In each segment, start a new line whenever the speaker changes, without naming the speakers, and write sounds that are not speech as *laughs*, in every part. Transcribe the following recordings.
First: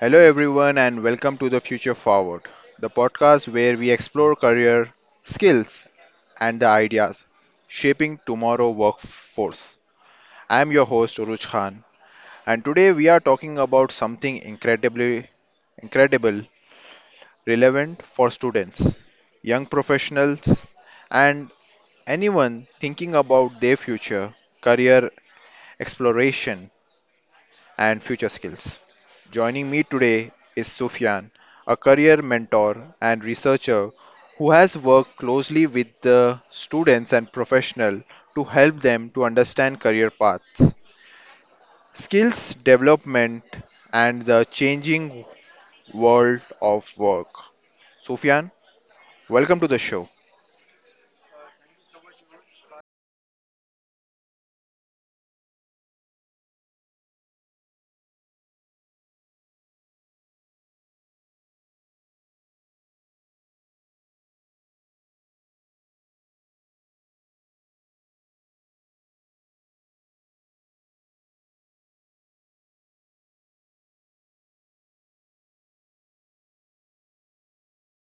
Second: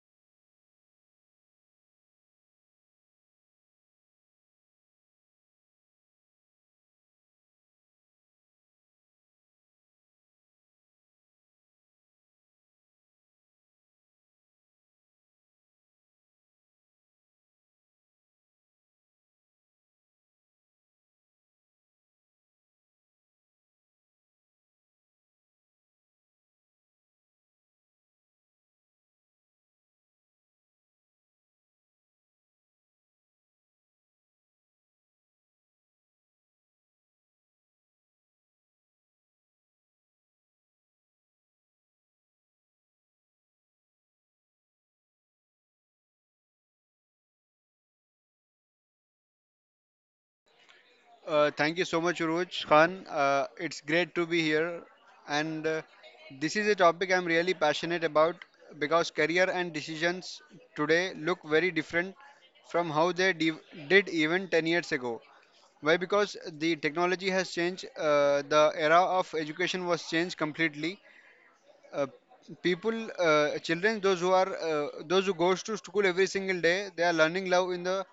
Hello, everyone, and welcome to the Future Forward, the podcast where we explore career, skills, and the ideas shaping tomorrow workforce. I am your host, Uruj Khan, and today we are talking about something incredible, relevant for students, young professionals, and anyone thinking about their future, career exploration, and future skills. Joining me today is Sufyan, a career mentor and researcher who has worked closely with the students and professionals to help them to understand career paths, skills development, and the changing world of work. Sufyan, welcome to the show.
Thank you so much, Uruj Khan. It's great to be here. And this is a topic I'm really passionate about because career and decisions today look very different from how did even 10 years ago. Why? Because the technology has changed, the era of education was changed completely, uh, people children those who are those who goes to school every single day they are learning love in the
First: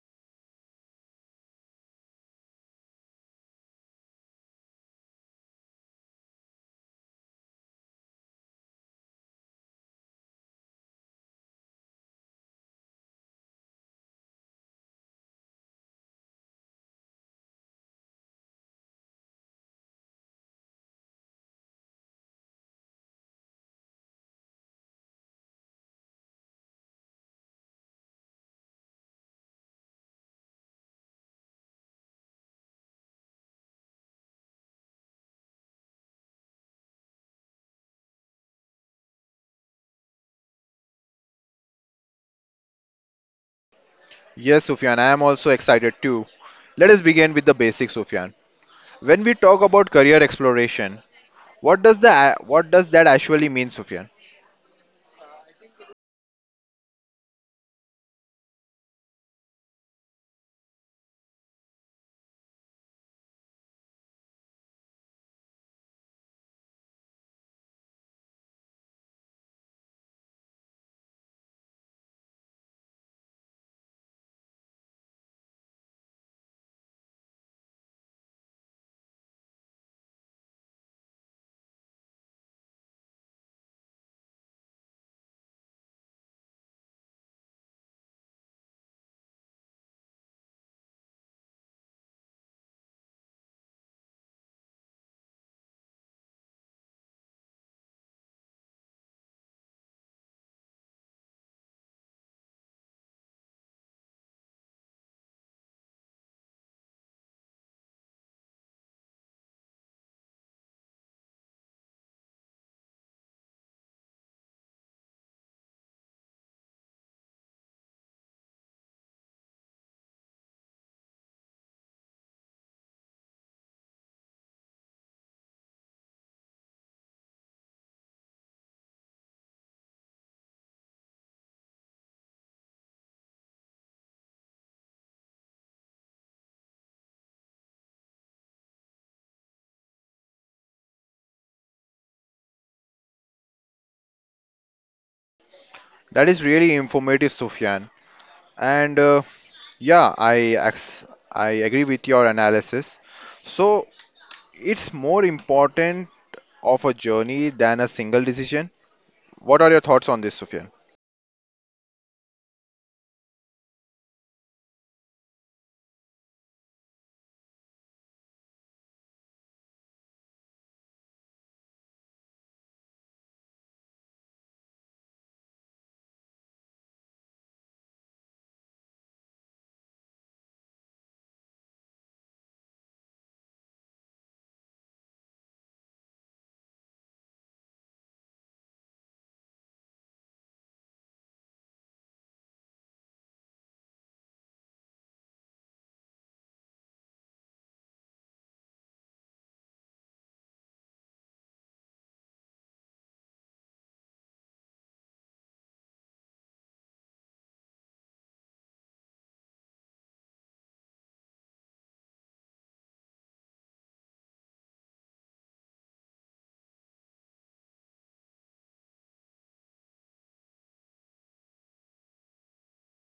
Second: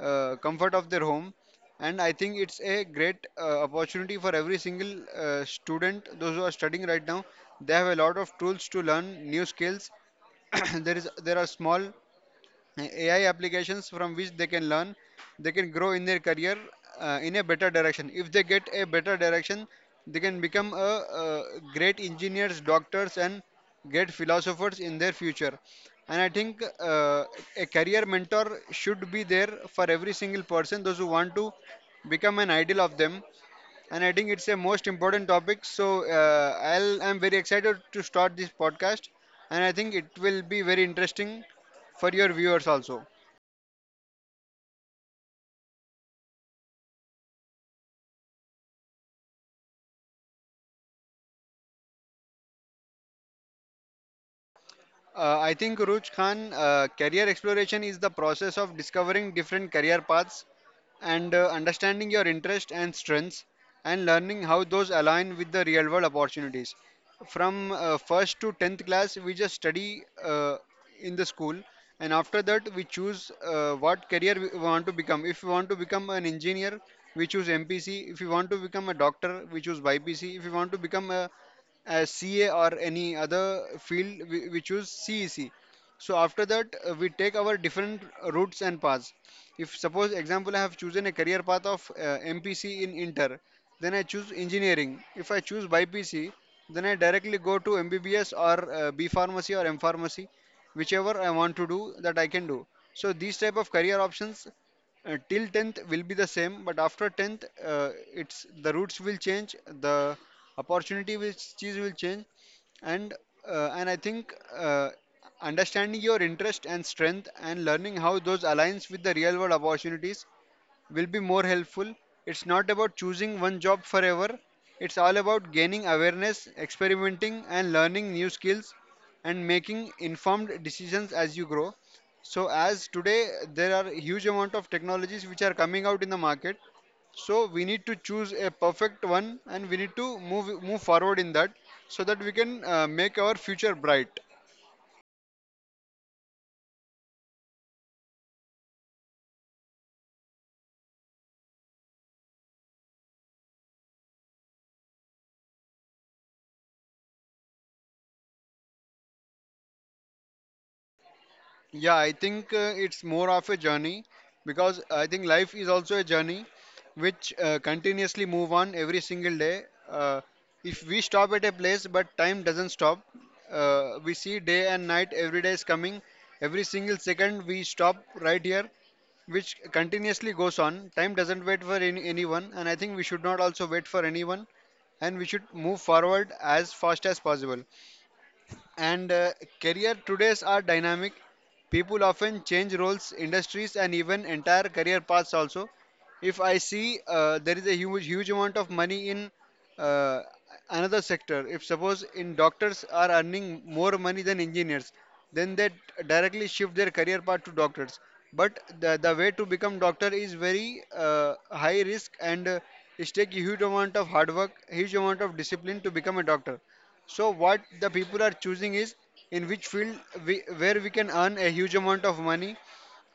comfort of their home, and I think it's a great opportunity for every single student those who are studying right now. They have a lot of tools to learn new skills. *clears throat* There are small AI applications from which they can learn, they can grow in their career in a better direction. If they get a better direction, they can become a, great engineers, doctors, and great philosophers in their future. And I think a career mentor should be there for every single person, those who want to become an idol of them, and I think it's a most important topic. So I'm very excited to start this podcast, and I think it will be very interesting for your viewers also.
Yes, Sufyan, I am also excited too. Let us begin with the basics, Sufyan. When we talk about career exploration, what does that actually mean, Sufyan?
I think Ruj Khan, career exploration is the process of discovering different career paths and understanding your interests and strengths and learning how those align with the real world opportunities. From first to 10th class, we just study in the school, and after that, we choose what career we want to become. If we want to become an engineer, we choose MPC. If we want to become a doctor, we choose YPC. If we want to become a as CA or any other field, we choose CEC. So after that, we take our different routes and paths. If suppose example I have chosen a career path of MPC in Inter, then I choose engineering. If I choose BPC, then I directly go to MBBS or B pharmacy or M pharmacy, whichever I want to do that I can do. So these type of career options till 10th will be the same, but after 10th it's the routes will change, the opportunity which cheese will change, and and I think uh, understanding your interest and strength and learning how those aligns with the real world opportunities will be more helpful. It's not about choosing one job forever, it's all about gaining awareness, experimenting, and learning new skills and making informed decisions as you grow. So, as today there are huge amount of technologies which are coming out in the market, so we need to choose a perfect one and we need to move forward in that so that we can make our future bright.
That is really informative, Sufyan. And yeah, ex- I agree with your analysis. So it's more important of a journey than a single decision. What are your thoughts on this, Sufyan?
Yeah, I think it's more of a journey because I think life is also a journey which continuously move on every single day. Uh, if we stop at a place, but time doesn't stop. We see day and night, every day is coming. Every single second we stop right here, which continuously goes on. Time doesn't wait for anyone, and I think we should not also wait for anyone, and we should move forward as fast as possible. And career todays are dynamic. People often change roles, industries, and even entire career paths also. If I see there is a huge amount of money in uh, another sector, if suppose in doctors are earning more money than engineers, then they directly shift their career path to doctors. But the way to become doctor is very high risk and it takes a huge amount of hard work, huge amount of discipline to become a doctor. So what the people are choosing is in which field where we can earn a huge amount of money.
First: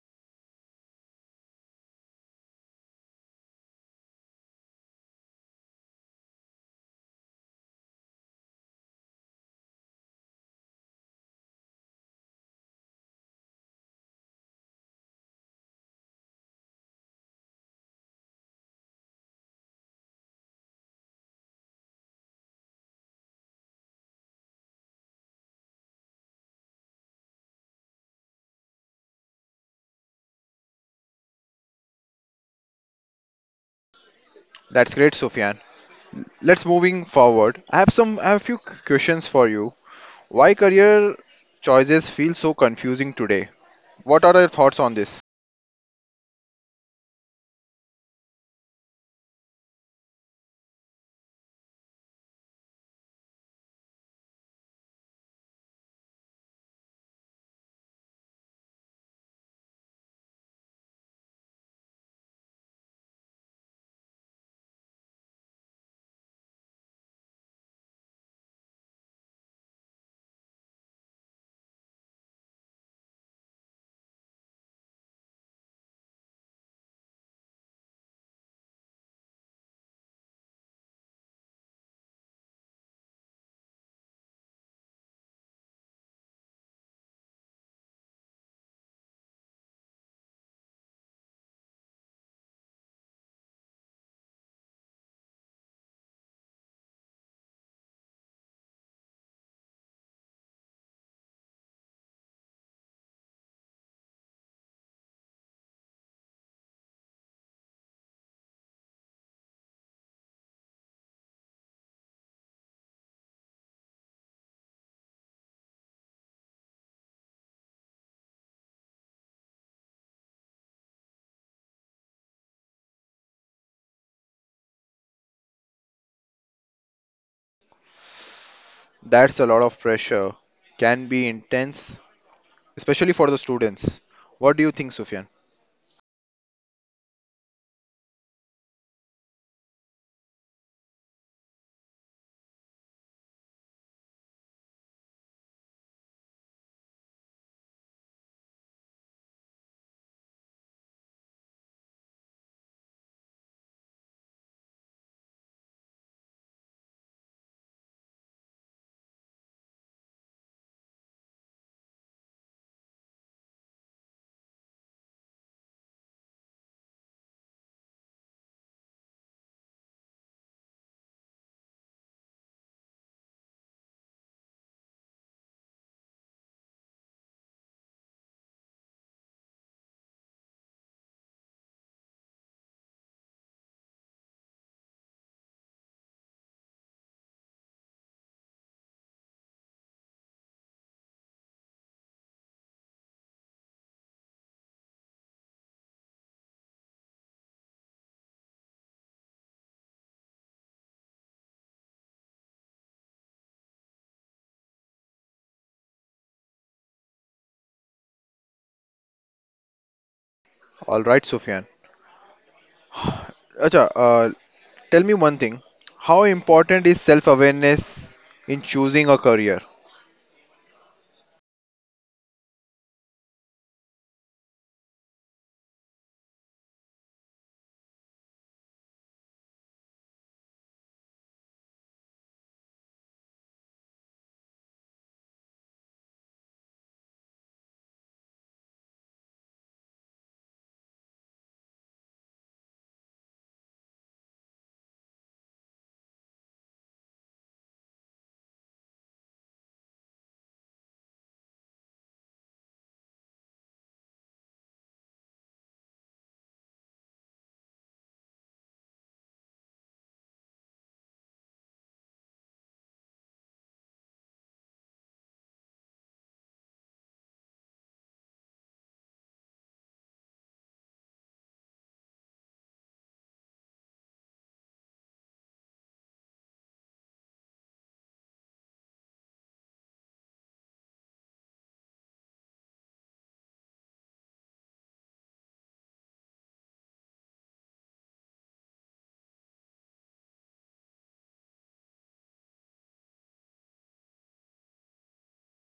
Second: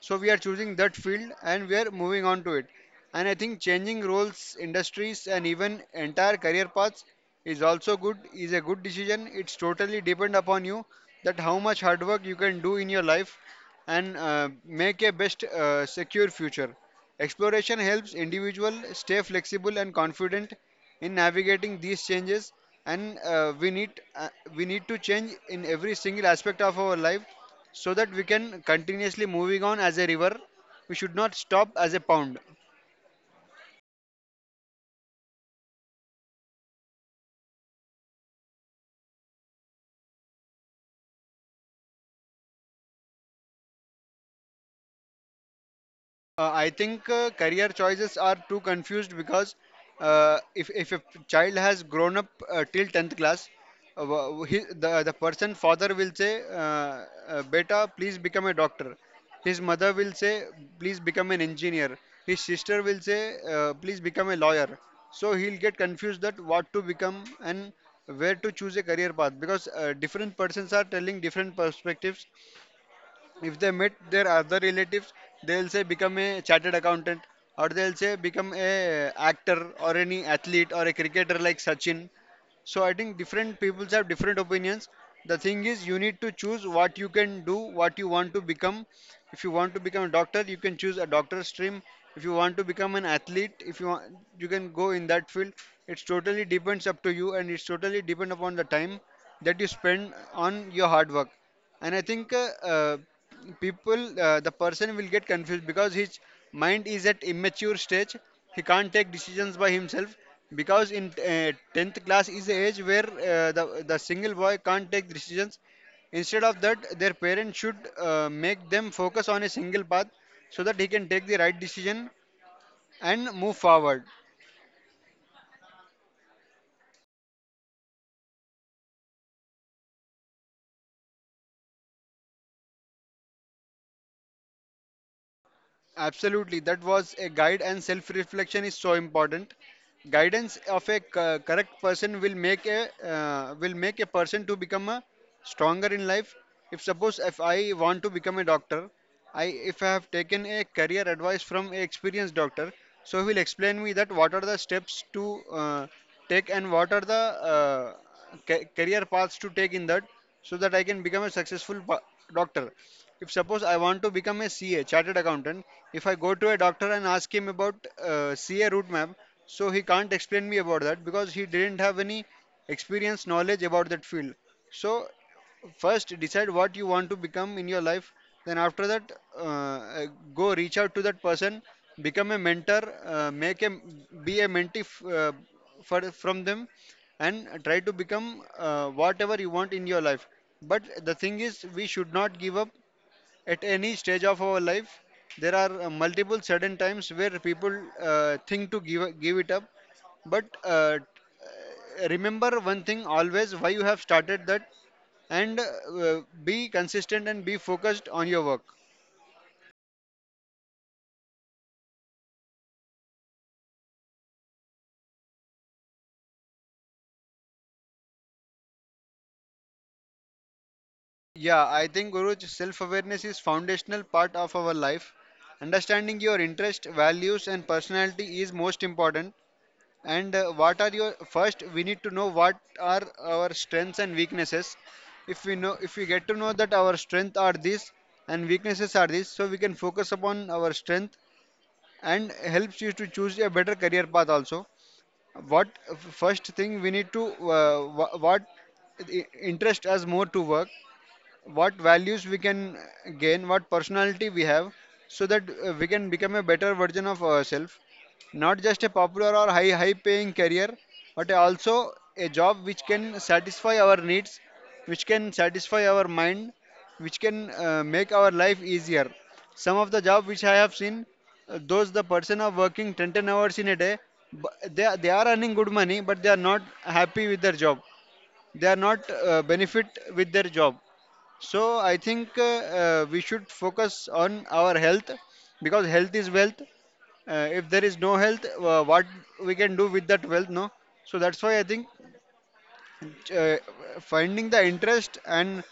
So we are choosing that field and we are moving on to it. And I think changing roles, industries, and even entire career paths is also good. Is a good decision. It's totally depend upon you that how much hard work you can do in your life and make a best secure future. Exploration helps individuals stay flexible and confident in navigating these changes and uh, we need to change in every single aspect of our life so that we can continuously moving on as a river, we should not stop as a pond.
That's great, Sufyan. Let's moving forward. I have few questions for you. Why career choices feel so confusing today? What are your thoughts on this?
I think career choices are too confused because if a child has grown up till 10th class, the person father will say, Beta, please become a doctor. His mother will say, please become an engineer. His sister will say, please become a lawyer. So he'll get confused that what to become and where to choose a career path because different persons are telling different perspectives. If they meet their other relatives, they'll say become a chartered accountant, or they'll say become a actor or any athlete or a cricketer like Sachin. So I think different peoples have different opinions. The thing is, you need to choose what you can do, what you want to become. If you want to become a doctor, you can choose a doctor stream. If you want to become an athlete, if you want, you can go in that field. It's totally depends up to you, and it's totally depend upon the time that you spend on your hard work, and I think uh, people the person will get confused because his mind is at immature stage, he can't take decisions by himself, because in 10th class is the age where the single boy can't take decisions. Instead of that, their parents should make them focus on a single path so that he can take the right decision and move forward.
That's a lot of pressure. Can be intense, especially for the students. What do you think, Sufyan?
Absolutely, that was a guide, and self reflection is so important. Guidance of a correct person will make a person to become a stronger in life. If suppose if I want to become a doctor, I if I have taken a career advice from a experienced doctor, so he will explain me that what are the steps to take and what are the uh, career paths to take in that so that I can become a successful doctor. If suppose I want to become a CA, chartered accountant, if I go to a doctor and ask him about CA route map, so he can't explain me about that because he didn't have any experience knowledge about that field. So first decide what you want to become in your life, then after that uh, uh, go reach out to that person, become a mentor make a be a mentee f- for from them, and try to become whatever you want in your life. But the thing is we should not give up at any stage of our life. There are multiple sudden times where people think to give it up. But remember one thing always: why you have started that, and be consistent and be focused on your work.
All right, Sufyan. Acha, tell me one thing. How important is self-awareness in choosing a career?
Yeah, I think Guruj, self-awareness is foundational part of our life. Understanding your interest, values, and personality is most important. And what are your first? We need to know what are our strengths and weaknesses. If we know, if we get to know that our strength are this and weaknesses are this, so we can focus upon our strength and helps you to choose a better career path also. What first thing we need to what interest us more to work, what values we can gain, what personality we have, so that we can become a better version of ourselves. Not just a popular or high paying career, but also a job which can satisfy our needs, which can satisfy our mind, which can make our life easier. Some of the job which I have seen, those the person are working 10 hours in a day, but they are earning good money, but they are not happy with their job. They are not benefit with their job. So I think we should focus on our health because health is wealth. If there is no health, what we can do with that wealth? No. So that's why I think uh, finding the interest and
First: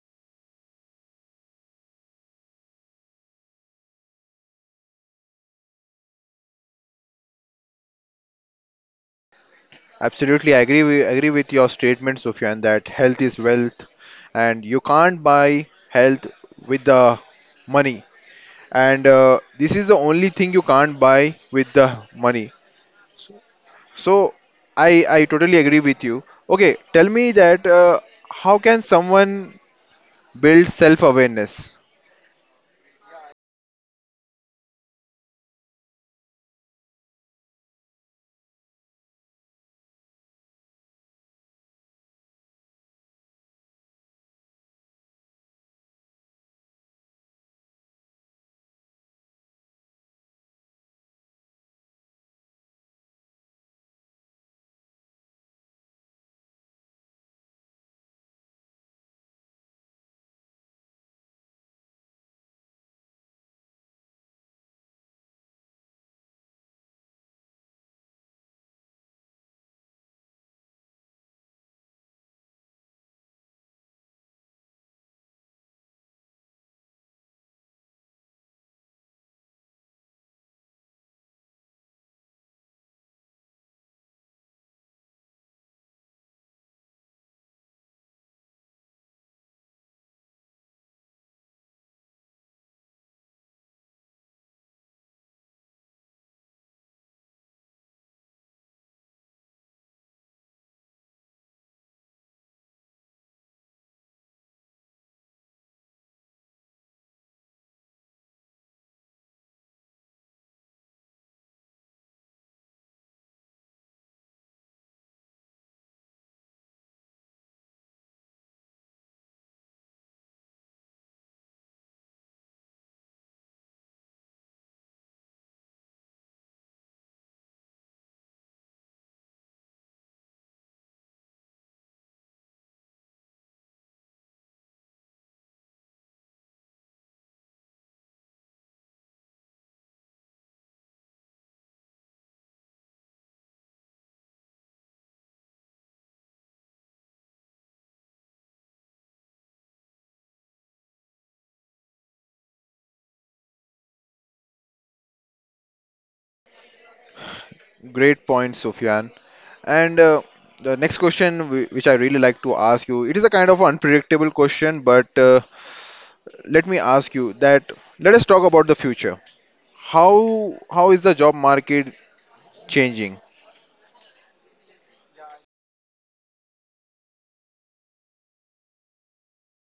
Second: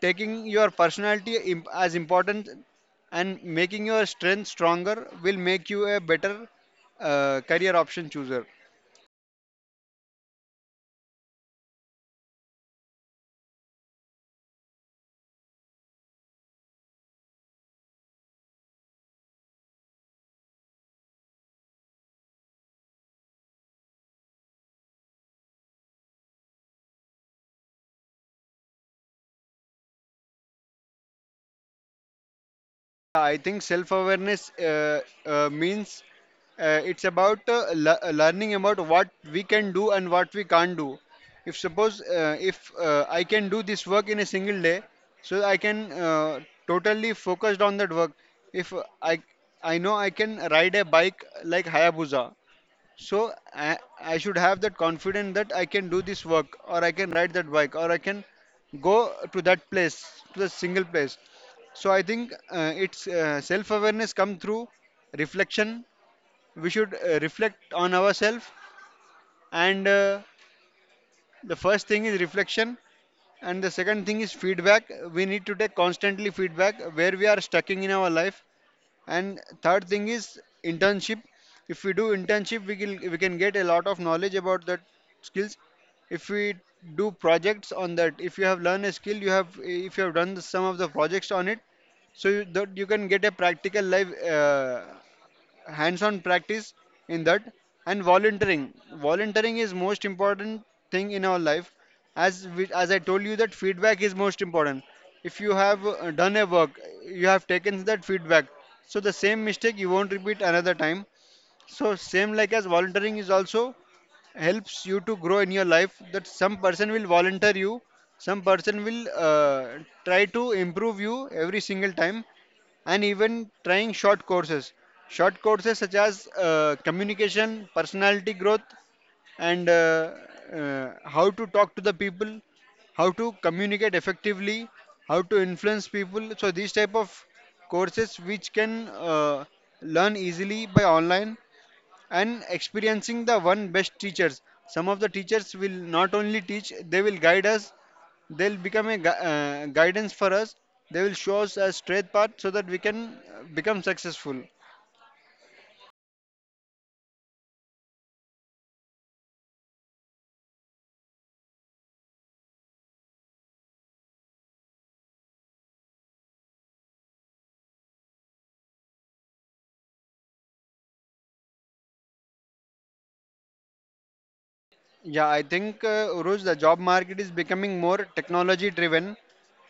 taking your personality as important and making your strength stronger will make you a better career option chooser.
Absolutely, I agree. Agree with your statement, Sufyan, that health is wealth, and you can't buy health with the money. And this is the only thing you can't buy with the money. So I totally agree with you. Okay, tell me that how can someone build self-awareness?
I think self awareness means it's about learning about what we can do and what we can't do. If suppose if I can do this work in a single day, so I can totally focused on that work. If I I know I can ride a bike like Hayabusa, so I should have that confidence that I can do this work or I can ride that bike or I can go to that place, to the single place. So I think it's self-awareness come through reflection. We should reflect on ourselves, and the first thing is reflection and the second thing is feedback. We need to take constantly feedback where we are stuck in our life, and third thing is internship. If we do internship, we can get a lot of knowledge about that skills. If we do projects on that, if you have learned a skill, you have if you have done some of the projects on it, so that you can get a practical life hands-on practice in that. And volunteering is most important thing in our life. As I told you, that feedback is most important. If you have done a work, you have taken that feedback, so the same mistake you won't repeat another time. So same, like, as volunteering is also helps you to grow in your life, that some person will volunteer you, some person will try to improve you every single time. And even trying short courses. Short courses such as communication, personality growth, and how to talk to the people, how to communicate effectively, how to influence people, so these type of courses which can learn easily by online, and experiencing the one best teachers. Some of the teachers will not only teach, they will guide us, they'll become a guidance for us, they will show us a straight path so that we can become successful.
Great point, Sufyan. And the next question, which I really like to ask you, it is a kind of unpredictable question, but let me ask you that let us talk about the future. How is the job market changing?
Yeah, I think Uruj, the job market is becoming more technology driven,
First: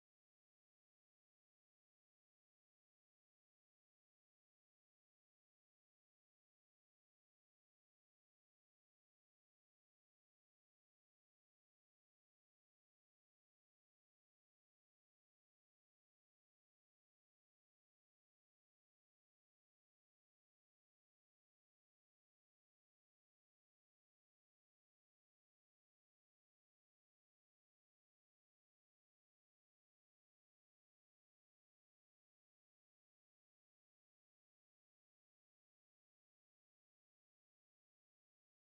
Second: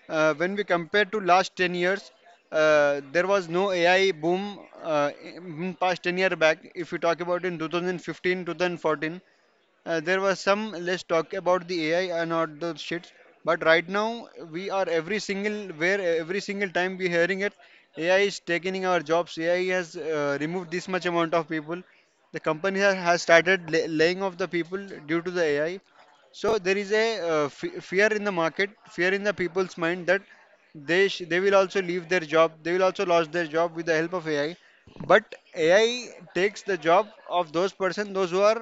when we compare to last 10 years. There was no AI boom in past 10-year back, if we talk about in 2015, 2014. There was some, let's talk about the AI and all those shits. But right now we are every single where, every single time we hearing it, AI is taking our jobs. AI has removed this much amount of people. The company has started laying off the people due to the AI. So there is a fear in the market, fear in the people's mind that they will also leave their job. They will also lose their job with the help of AI. But AI takes the job of those person, those who are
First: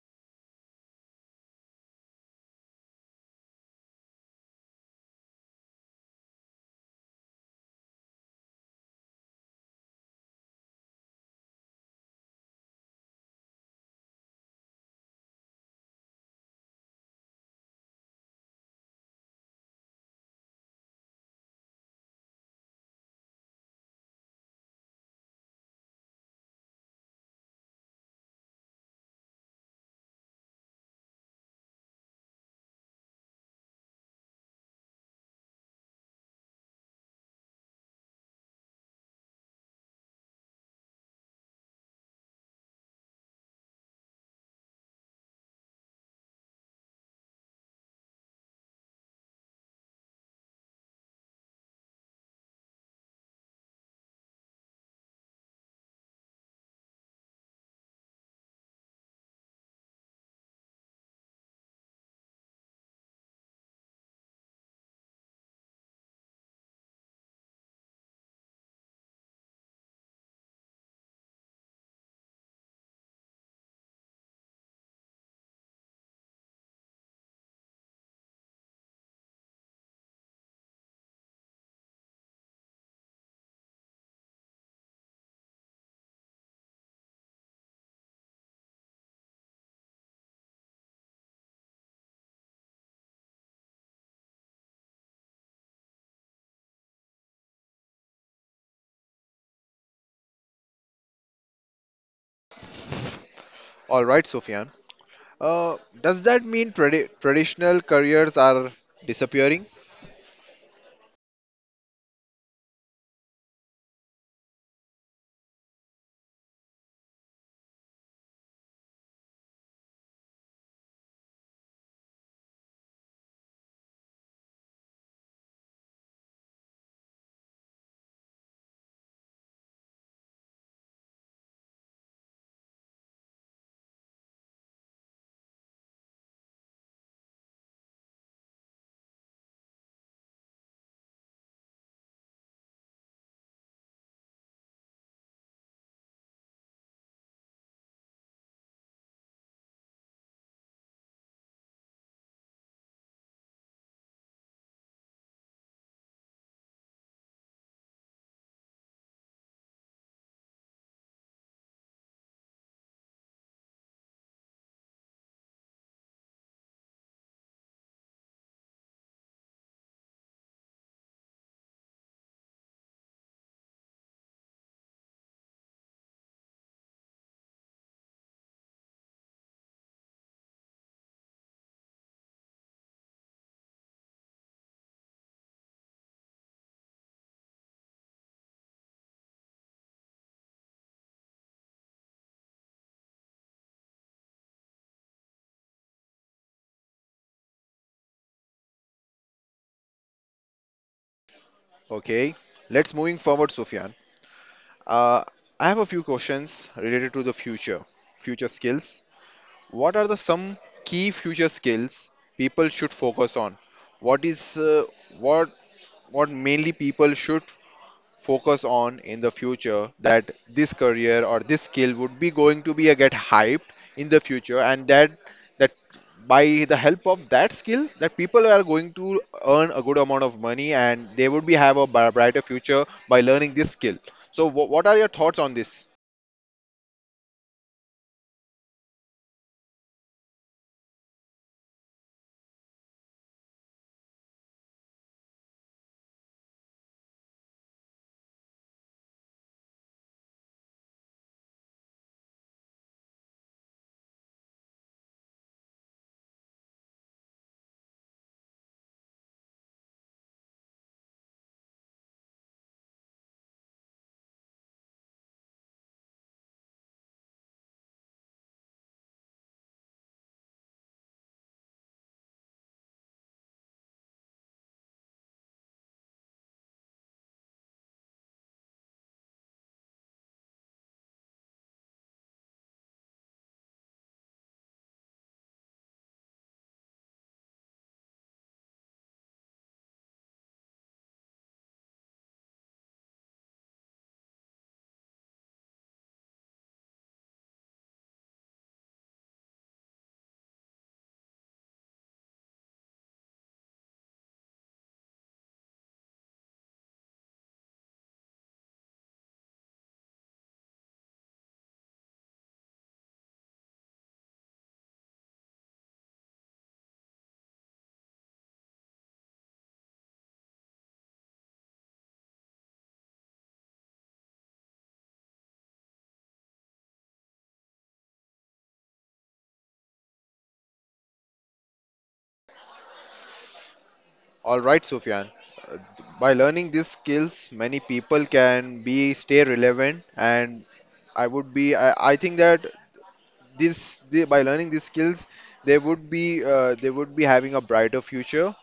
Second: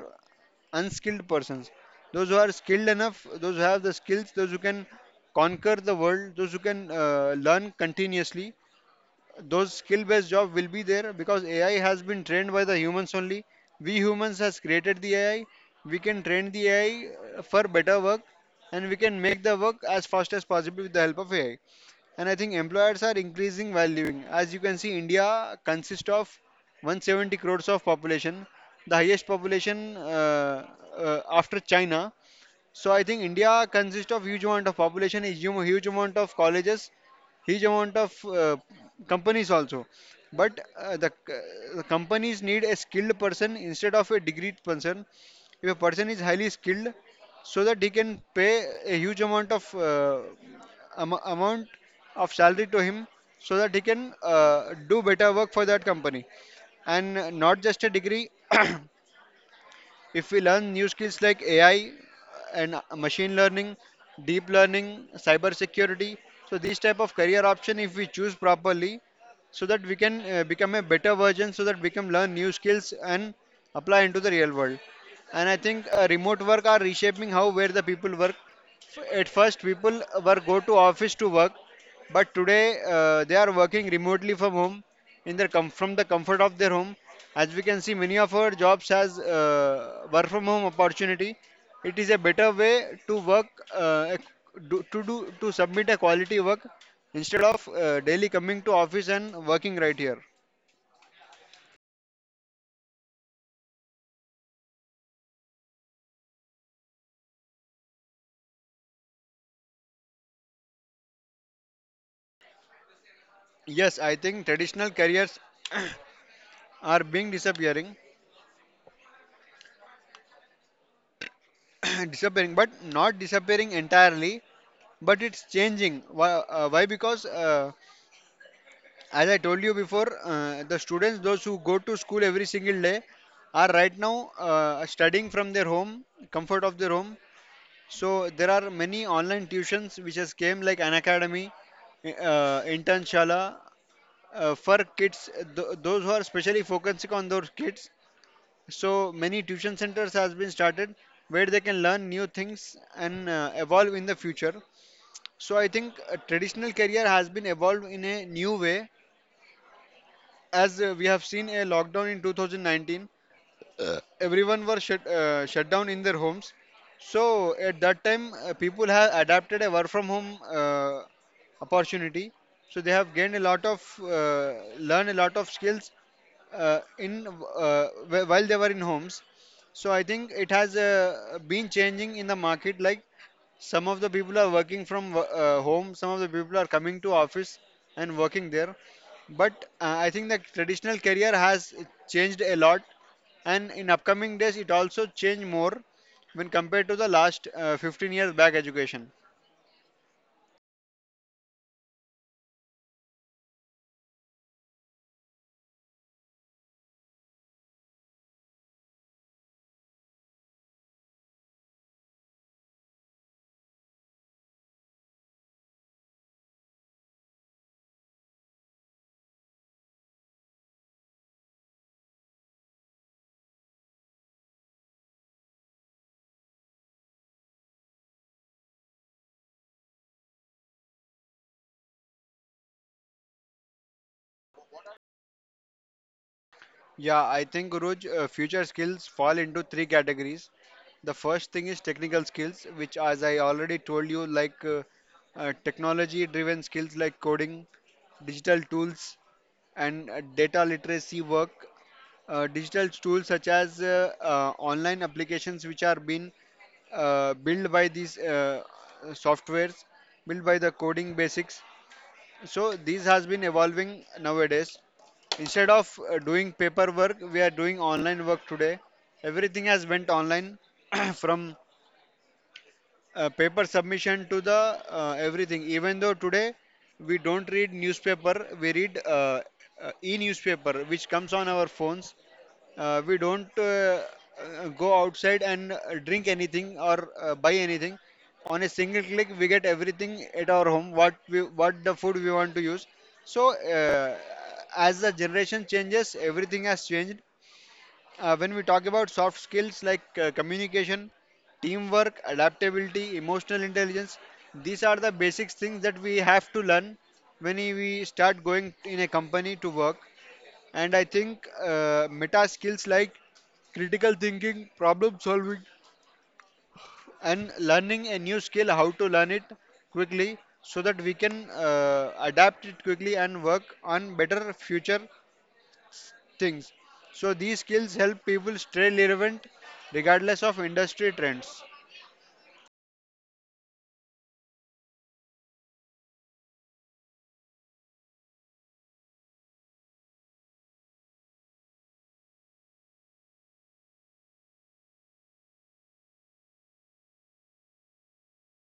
unskilled persons, those who are skilled enough, those who have the skills, those who can conquer the world, those who can learn continuously. Those skill based job will be there, because AI has been trained by the humans only. We humans has created the AI, we can train the AI for better work, and we can make the work as fast as possible with the help of AI. And I think employers are increasing valuing. As you can see, India consists of 170 crores of population, the highest population, after China. So I think India consists of huge amount of population, a huge amount of colleges, huge amount of companies also. But the companies need a skilled person instead of a degree person. If a person is highly skilled, so that he can pay a huge amount of amount of salary to him, so that he can do better work for that company, and not just a degree. *clears throat* *coughs* If we learn new skills like AI and machine learning, deep learning, cyber security, so these type of career option, if we choose properly, so that we can become a better version, so that we can learn new skills and apply into the real world. And I think remote work are reshaping how where the people work. At first people were go to office to work, but today they are working remotely from home, from the comfort of their home. As we can see, many of our jobs has work from home opportunity. It is a better way to work, uh, do to submit a quality work instead of daily coming to office and working right here.
All right, Sufyan. Uh, does that mean traditional careers are disappearing?
Yes, I think traditional careers are being disappearing, *coughs* *clears throat* disappearing, but not disappearing entirely. But it's changing. Why? Why? Because as I told you before, the students, those who go to school every single day, are right now studying from their home, comfort of their home. So there are many online tuitions which has came like an academy, internshala, for kids. Those who are specially focusing on those kids. So many tuition centers has been started where they can learn new things and evolve in the future. So I think a traditional career has been evolved in a new way, as we have seen a lockdown in 2019. Everyone were shut down in their homes, so at that time people have adapted a work from home opportunity, so they have gained a lot of learn a lot of skills uh, in while they were in homes. So I think it has been changing in the market, like some of the people are working from home, some of the people are coming to office and working there, but I think the traditional career has changed a lot, and in upcoming days it also changed more when compared to the last 15 years back education.
Okay, let's moving forward, Sufyan. Uh, I have a few questions related to the future, future skills. What are the some key future skills people should focus on? What is what what mainly people should focus on in the future that this career or this skill would be going to be a get hyped in the future and that by the help of that skill that people are going to earn a good amount of money and they would be have a brighter future by learning this skill, so what are your thoughts on this?
Yeah, I think Guruj, future skills fall into three categories. The first thing is technical skills, which, as I already told you, like technology-driven skills like coding, digital tools, and data literacy work. Digital tools such as online applications, which are being built by these softwares, built by the coding basics, so these has been evolving nowadays. Instead of doing paperwork, we are doing online work today. Everything has went online *clears throat* from paper submission to the everything, even though today we don't read newspaper, we read e-newspaper which comes on our phones. We don't go outside and drink anything or buy anything. On a single click we get everything at our home, what the food we want to use. So as the generation changes, everything has changed. When we talk about soft skills like communication, teamwork, adaptability, emotional intelligence, these are the basic things that we have to learn when we start going in a company to work. And I think meta skills like critical thinking, problem solving, and learning a new skill, how to learn it quickly so that we can adapt it quickly and work on better future things. So these skills help people stay relevant regardless of industry trends.
All right, Sufyan. Uh, By learning these skills, many people can be stay relevant, and I would be. I think that by learning these skills, they would be having a brighter future,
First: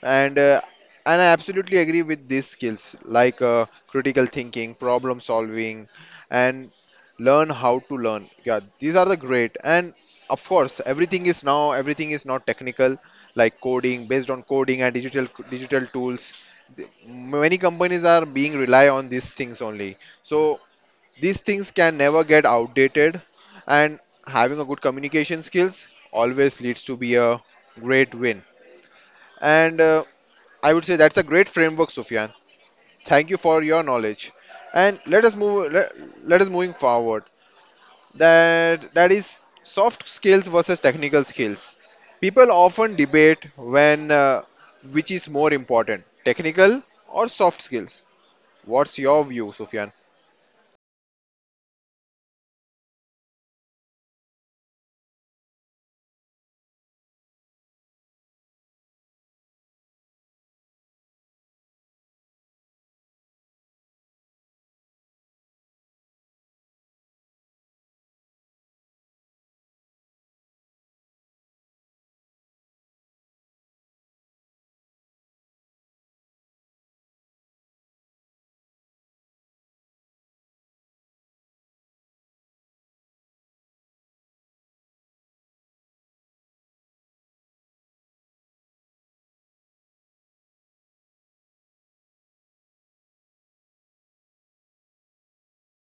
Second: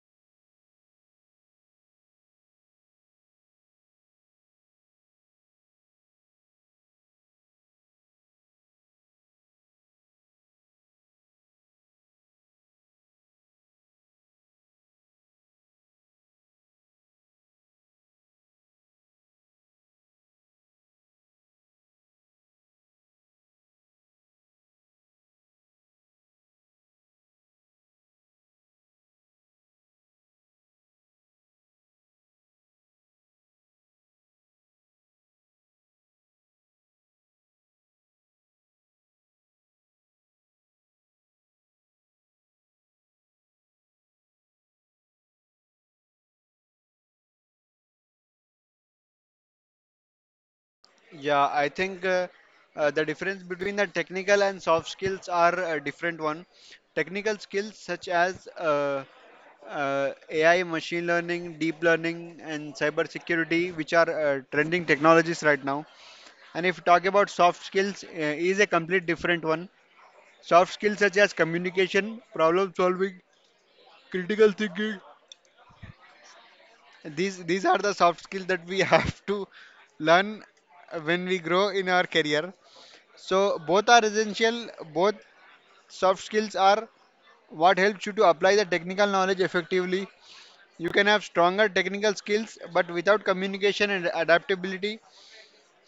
and uh, and I absolutely agree with these skills like critical thinking, problem solving, and learn how to learn. Yeah, these are the great. And of course, everything is not technical like coding based on coding and digital tools. Many companies are being rely on these things only. So these things can never get outdated, and having a good communication skills always leads to be a great win, and I would say that's a great framework, Sufyan. Thank you for your knowledge. And let us move. Let us moving forward. That is soft skills versus technical skills. People often debate when which is more important, technical or soft skills. What's your view, Sufyan?
Yeah, I think the difference between the technical and soft skills are a different one. Technical skills such as AI, machine learning, deep learning, and cybersecurity, which are trending technologies right now. And if you talk about soft skills, is a complete different one. Soft skills such as communication, problem solving, critical thinking. These are the soft skills that we *laughs* have to learn when we grow in our career. So both are essential. Both soft skills are what helps you to apply the technical knowledge effectively. You can have stronger technical skills, but without communication and adaptability,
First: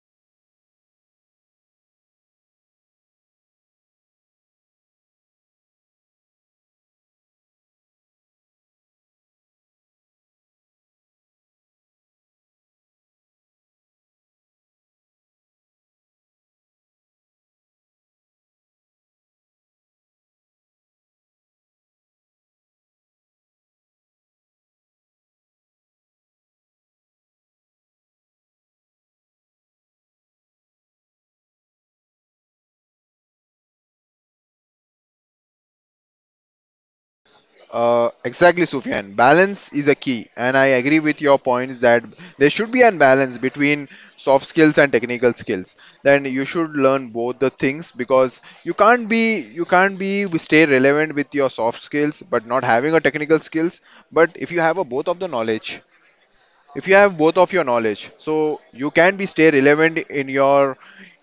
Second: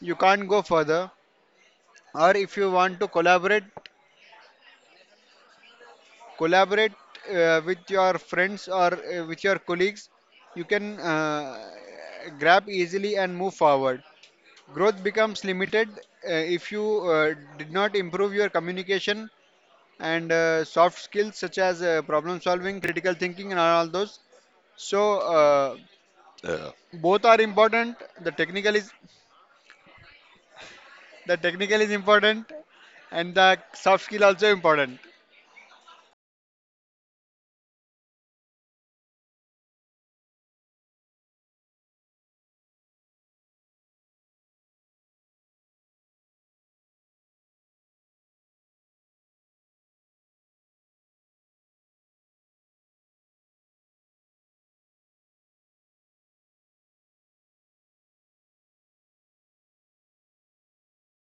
you can't go further. Or if you want to collaborate with your friends or with your colleagues, you can grab easily and move forward. Growth becomes limited if you did not improve your communication and soft skills such as problem solving, critical thinking, and all those. So both are important. The technical is the technical is important, and the soft skill also important.
Exactly, Sufyan. Balance is a key, and I agree with your points that there should be a balance between soft skills and technical skills. Then you should learn both the things because you can't be stay relevant with your soft skills but not having a technical skills. But if you have a both of the knowledge, if you have both of your knowledge, so you can be stay relevant in your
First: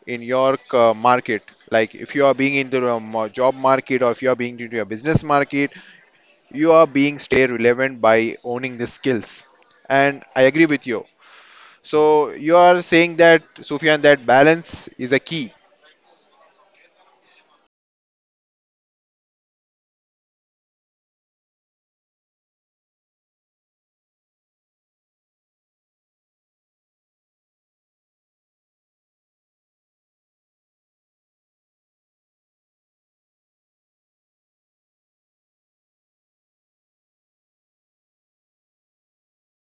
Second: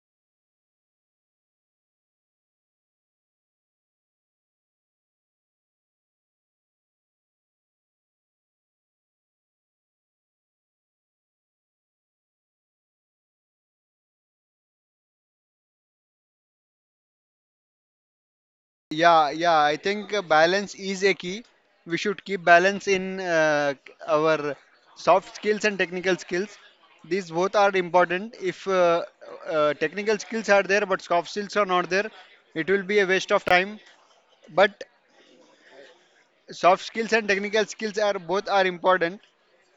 market. Like if you are being into a job market or if you are being into a business market, you are being stay relevant by owning the skills, and I agree with you. So you are saying that, Sufyan, that balance is a key.
Yeah, yeah, I think balance is a key. We should keep balance in our soft skills and technical skills. These both are important. If technical skills are there but soft skills are not there, it will be a waste of time. But soft skills and technical skills are both are important.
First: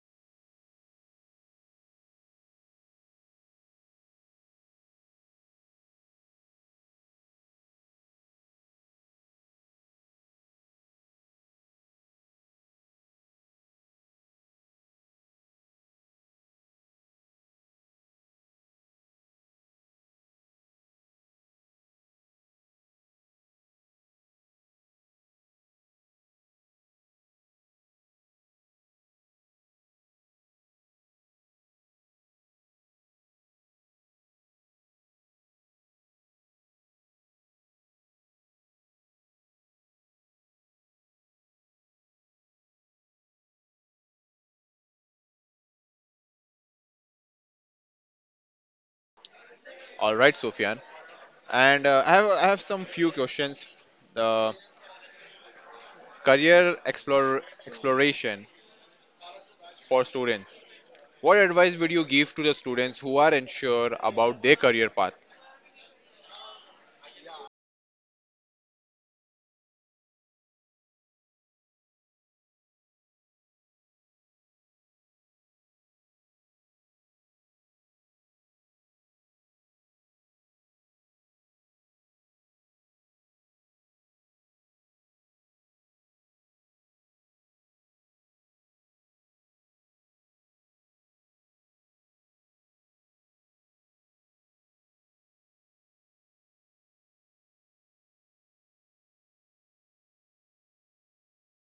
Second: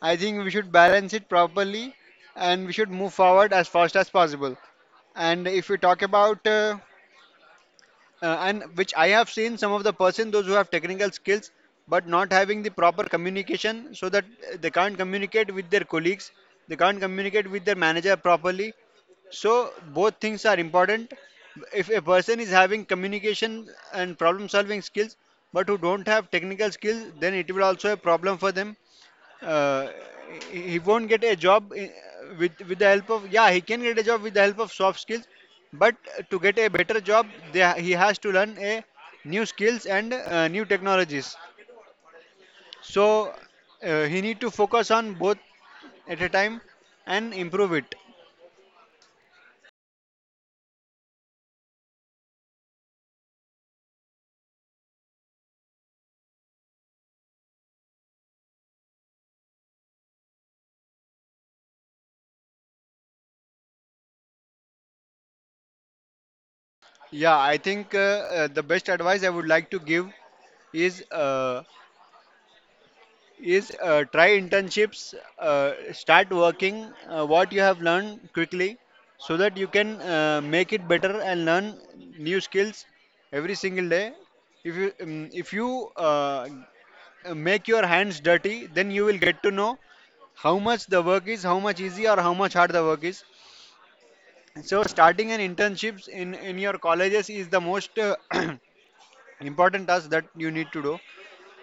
I think we should balance it properly and we should move forward as fast as possible. And if we talk about and which I have seen some of the person those who have technical skills but not having the proper communication so that they can't communicate with their colleagues, they can't communicate with their manager properly. So both things are important. If a person is having communication and problem solving skills but who don't have technical skills, then it will also a problem for them. uh, he won't get a with the help of yeah he can get a job with the help of soft skills, but to get a better job he has to learn a new skills and new technologies. So he need to focus on both at a time and improve it.
All right, Sufyan, and I have some few questions. The career explore, exploration for students: what advice would you give to the students who are unsure about their career path?
Yeah, I think the best advice I would like to give is uh, is try internships, start working what you have learned quickly so that you can make it better and learn new skills every single day. If you make your hands dirty, then you will get to know how much the work is, how much easy or how much hard the work is. So starting an internships in your colleges is the most *clears throat* important task that you need to do,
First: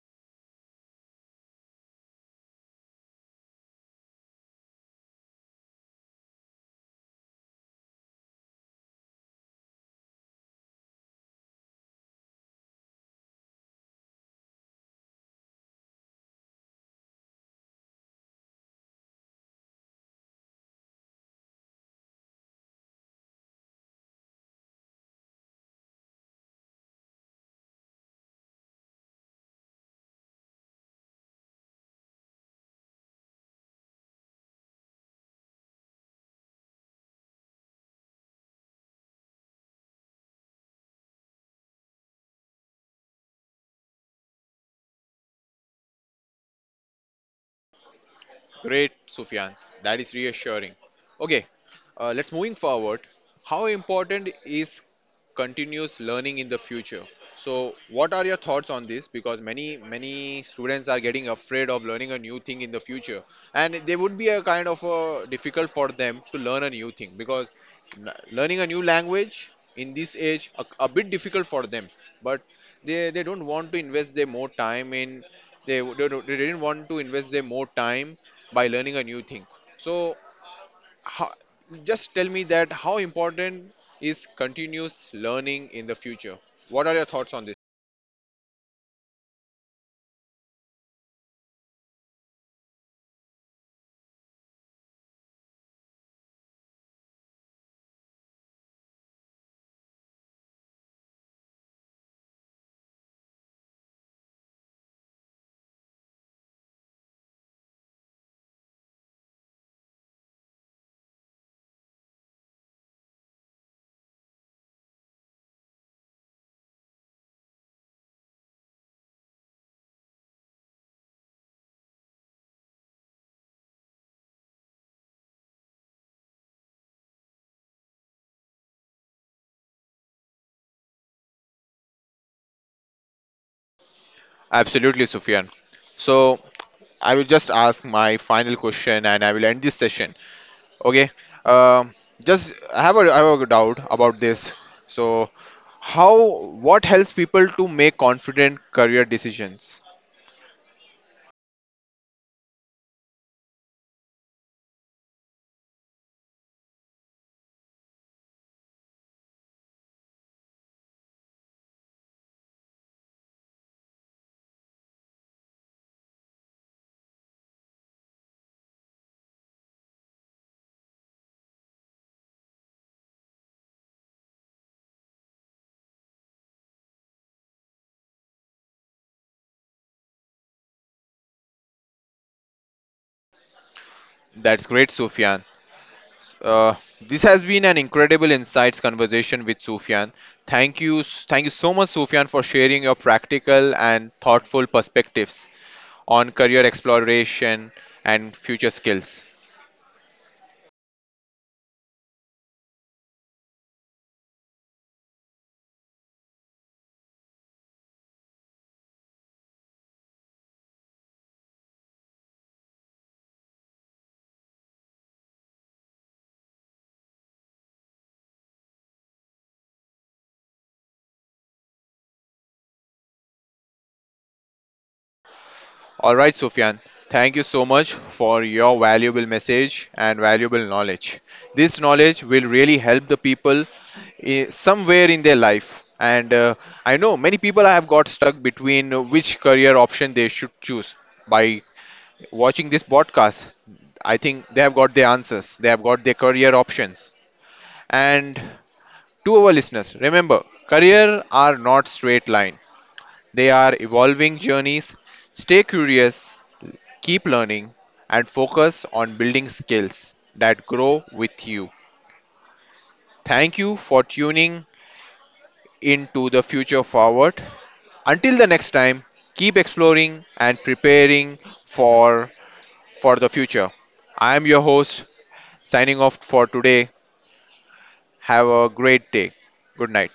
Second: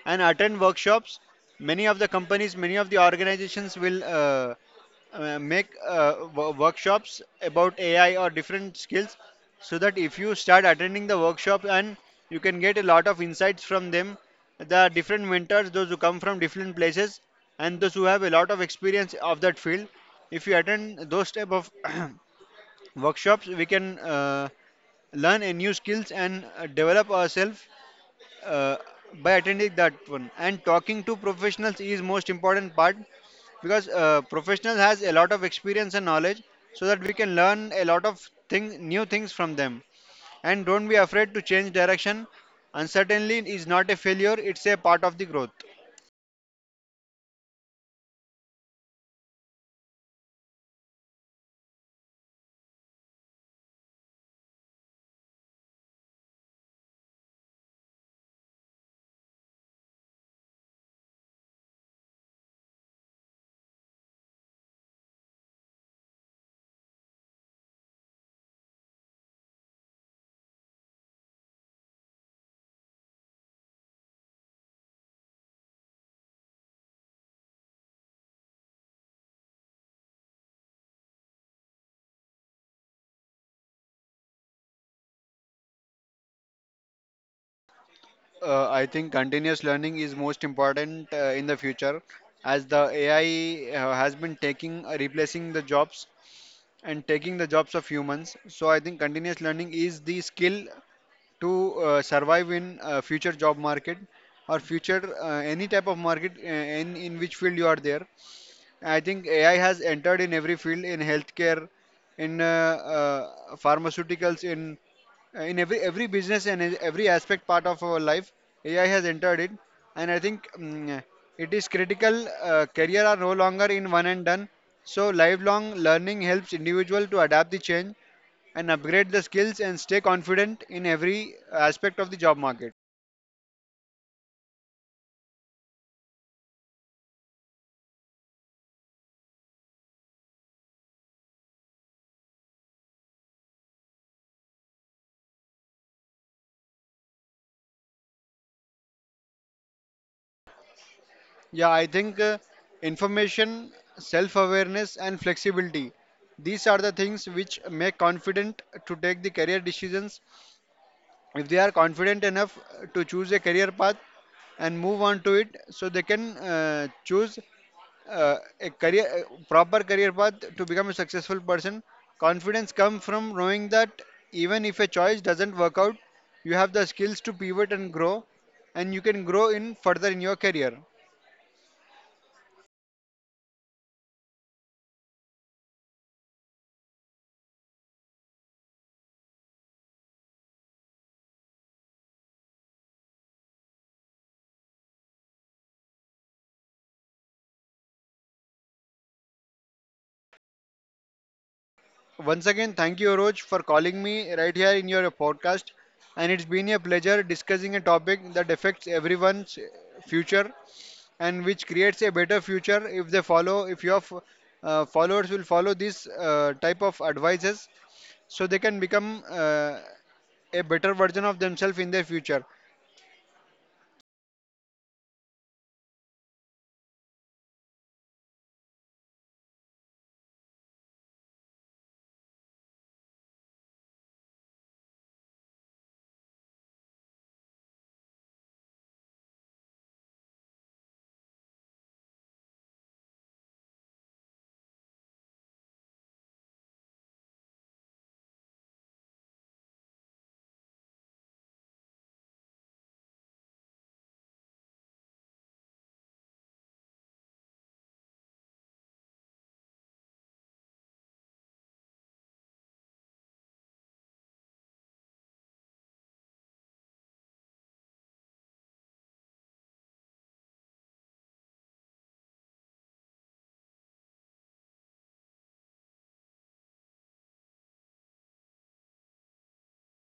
and attend workshops. Many of the companies, many of the organizations will make workshops about ai or different skills, so that if you start attending the workshop, and you can get a lot of insights from them. There are different mentors those who come from different places and those who have a lot of experience of that field. If you attend those type of *clears throat* workshops, we can learn a new skills and develop ourselves uh, by attending that one. And talking to professionals is most important part, because professional has a lot of experience and knowledge, so that we can learn a lot of thing, new things from them. And don't be afraid to change direction. Uncertainty is not a failure, it's a part of the growth.
Great, Sufyan, that is reassuring. Okay, let's moving forward. How important is continuous learning in the future? So what are your thoughts on this, because many many students are getting afraid of learning a new thing in the future, and they would be a kind of a difficult for them to learn a new thing, because learning a new language in this age a bit difficult for them, but they don't want to invest their more time in, they didn't want to invest their more time by learning a new thing. So how, just tell me that how important is continuous learning in the future? What are your thoughts on this?
I think continuous learning is most important in the future, as the ai has been taking replacing the jobs and taking the jobs of humans. So I think continuous learning is the skill to survive in future job market, or future any type of market in which field you are there. I think AI has entered in every field, in healthcare, in pharmaceuticals, in every business and in every aspect part of our life. AI has entered it, and I think it is critical. Career are no longer in one and done. So lifelong learning helps individual to adapt the change and upgrade the skills and stay confident in every aspect of the job market.
Absolutely, Sufyan. So I will just ask my final question and I will end this session. Okay. Um just I have a doubt about this. So how, what helps people to make confident career decisions?
Yeah, I think information, self awareness, and flexibility. These are the things which make confident to take the career decisions. If they are confident enough to choose a career path and move on to it, so they can choose a career, a proper career path to become a successful person. Confidence comes from knowing that even if a choice doesn't work out, you have the skills to pivot and grow, and you can grow in further in your career.
That's great, Sufyan. Uh, this has been an incredible insights conversation with Sufyan. Thank you so much, Sufyan, for sharing your practical and thoughtful perspectives on career exploration and future skills.
Once again, thank you, Roj, for calling me right here in your podcast. And it's been a pleasure discussing a topic that affects everyone's future, and which creates a better future if they follow, if your f- followers will follow this type of advices, so they can become a better version of themselves in their future.
All right, Sufyan, thank you so much for your valuable message and valuable knowledge. This knowledge will really help the people, eh, somewhere in their life. And I know many people have got stuck between which career option they should choose. By watching this podcast, I think they have got their answers, they have got their career options. And to our listeners, remember career are not straight line. They are evolving journeys. Stay curious, keep learning, and focus on building skills that grow with you. Thank you for tuning into the future forward. Until the next time, keep exploring and preparing for for the future. I am your host signing off for today. Have a great day. Good night.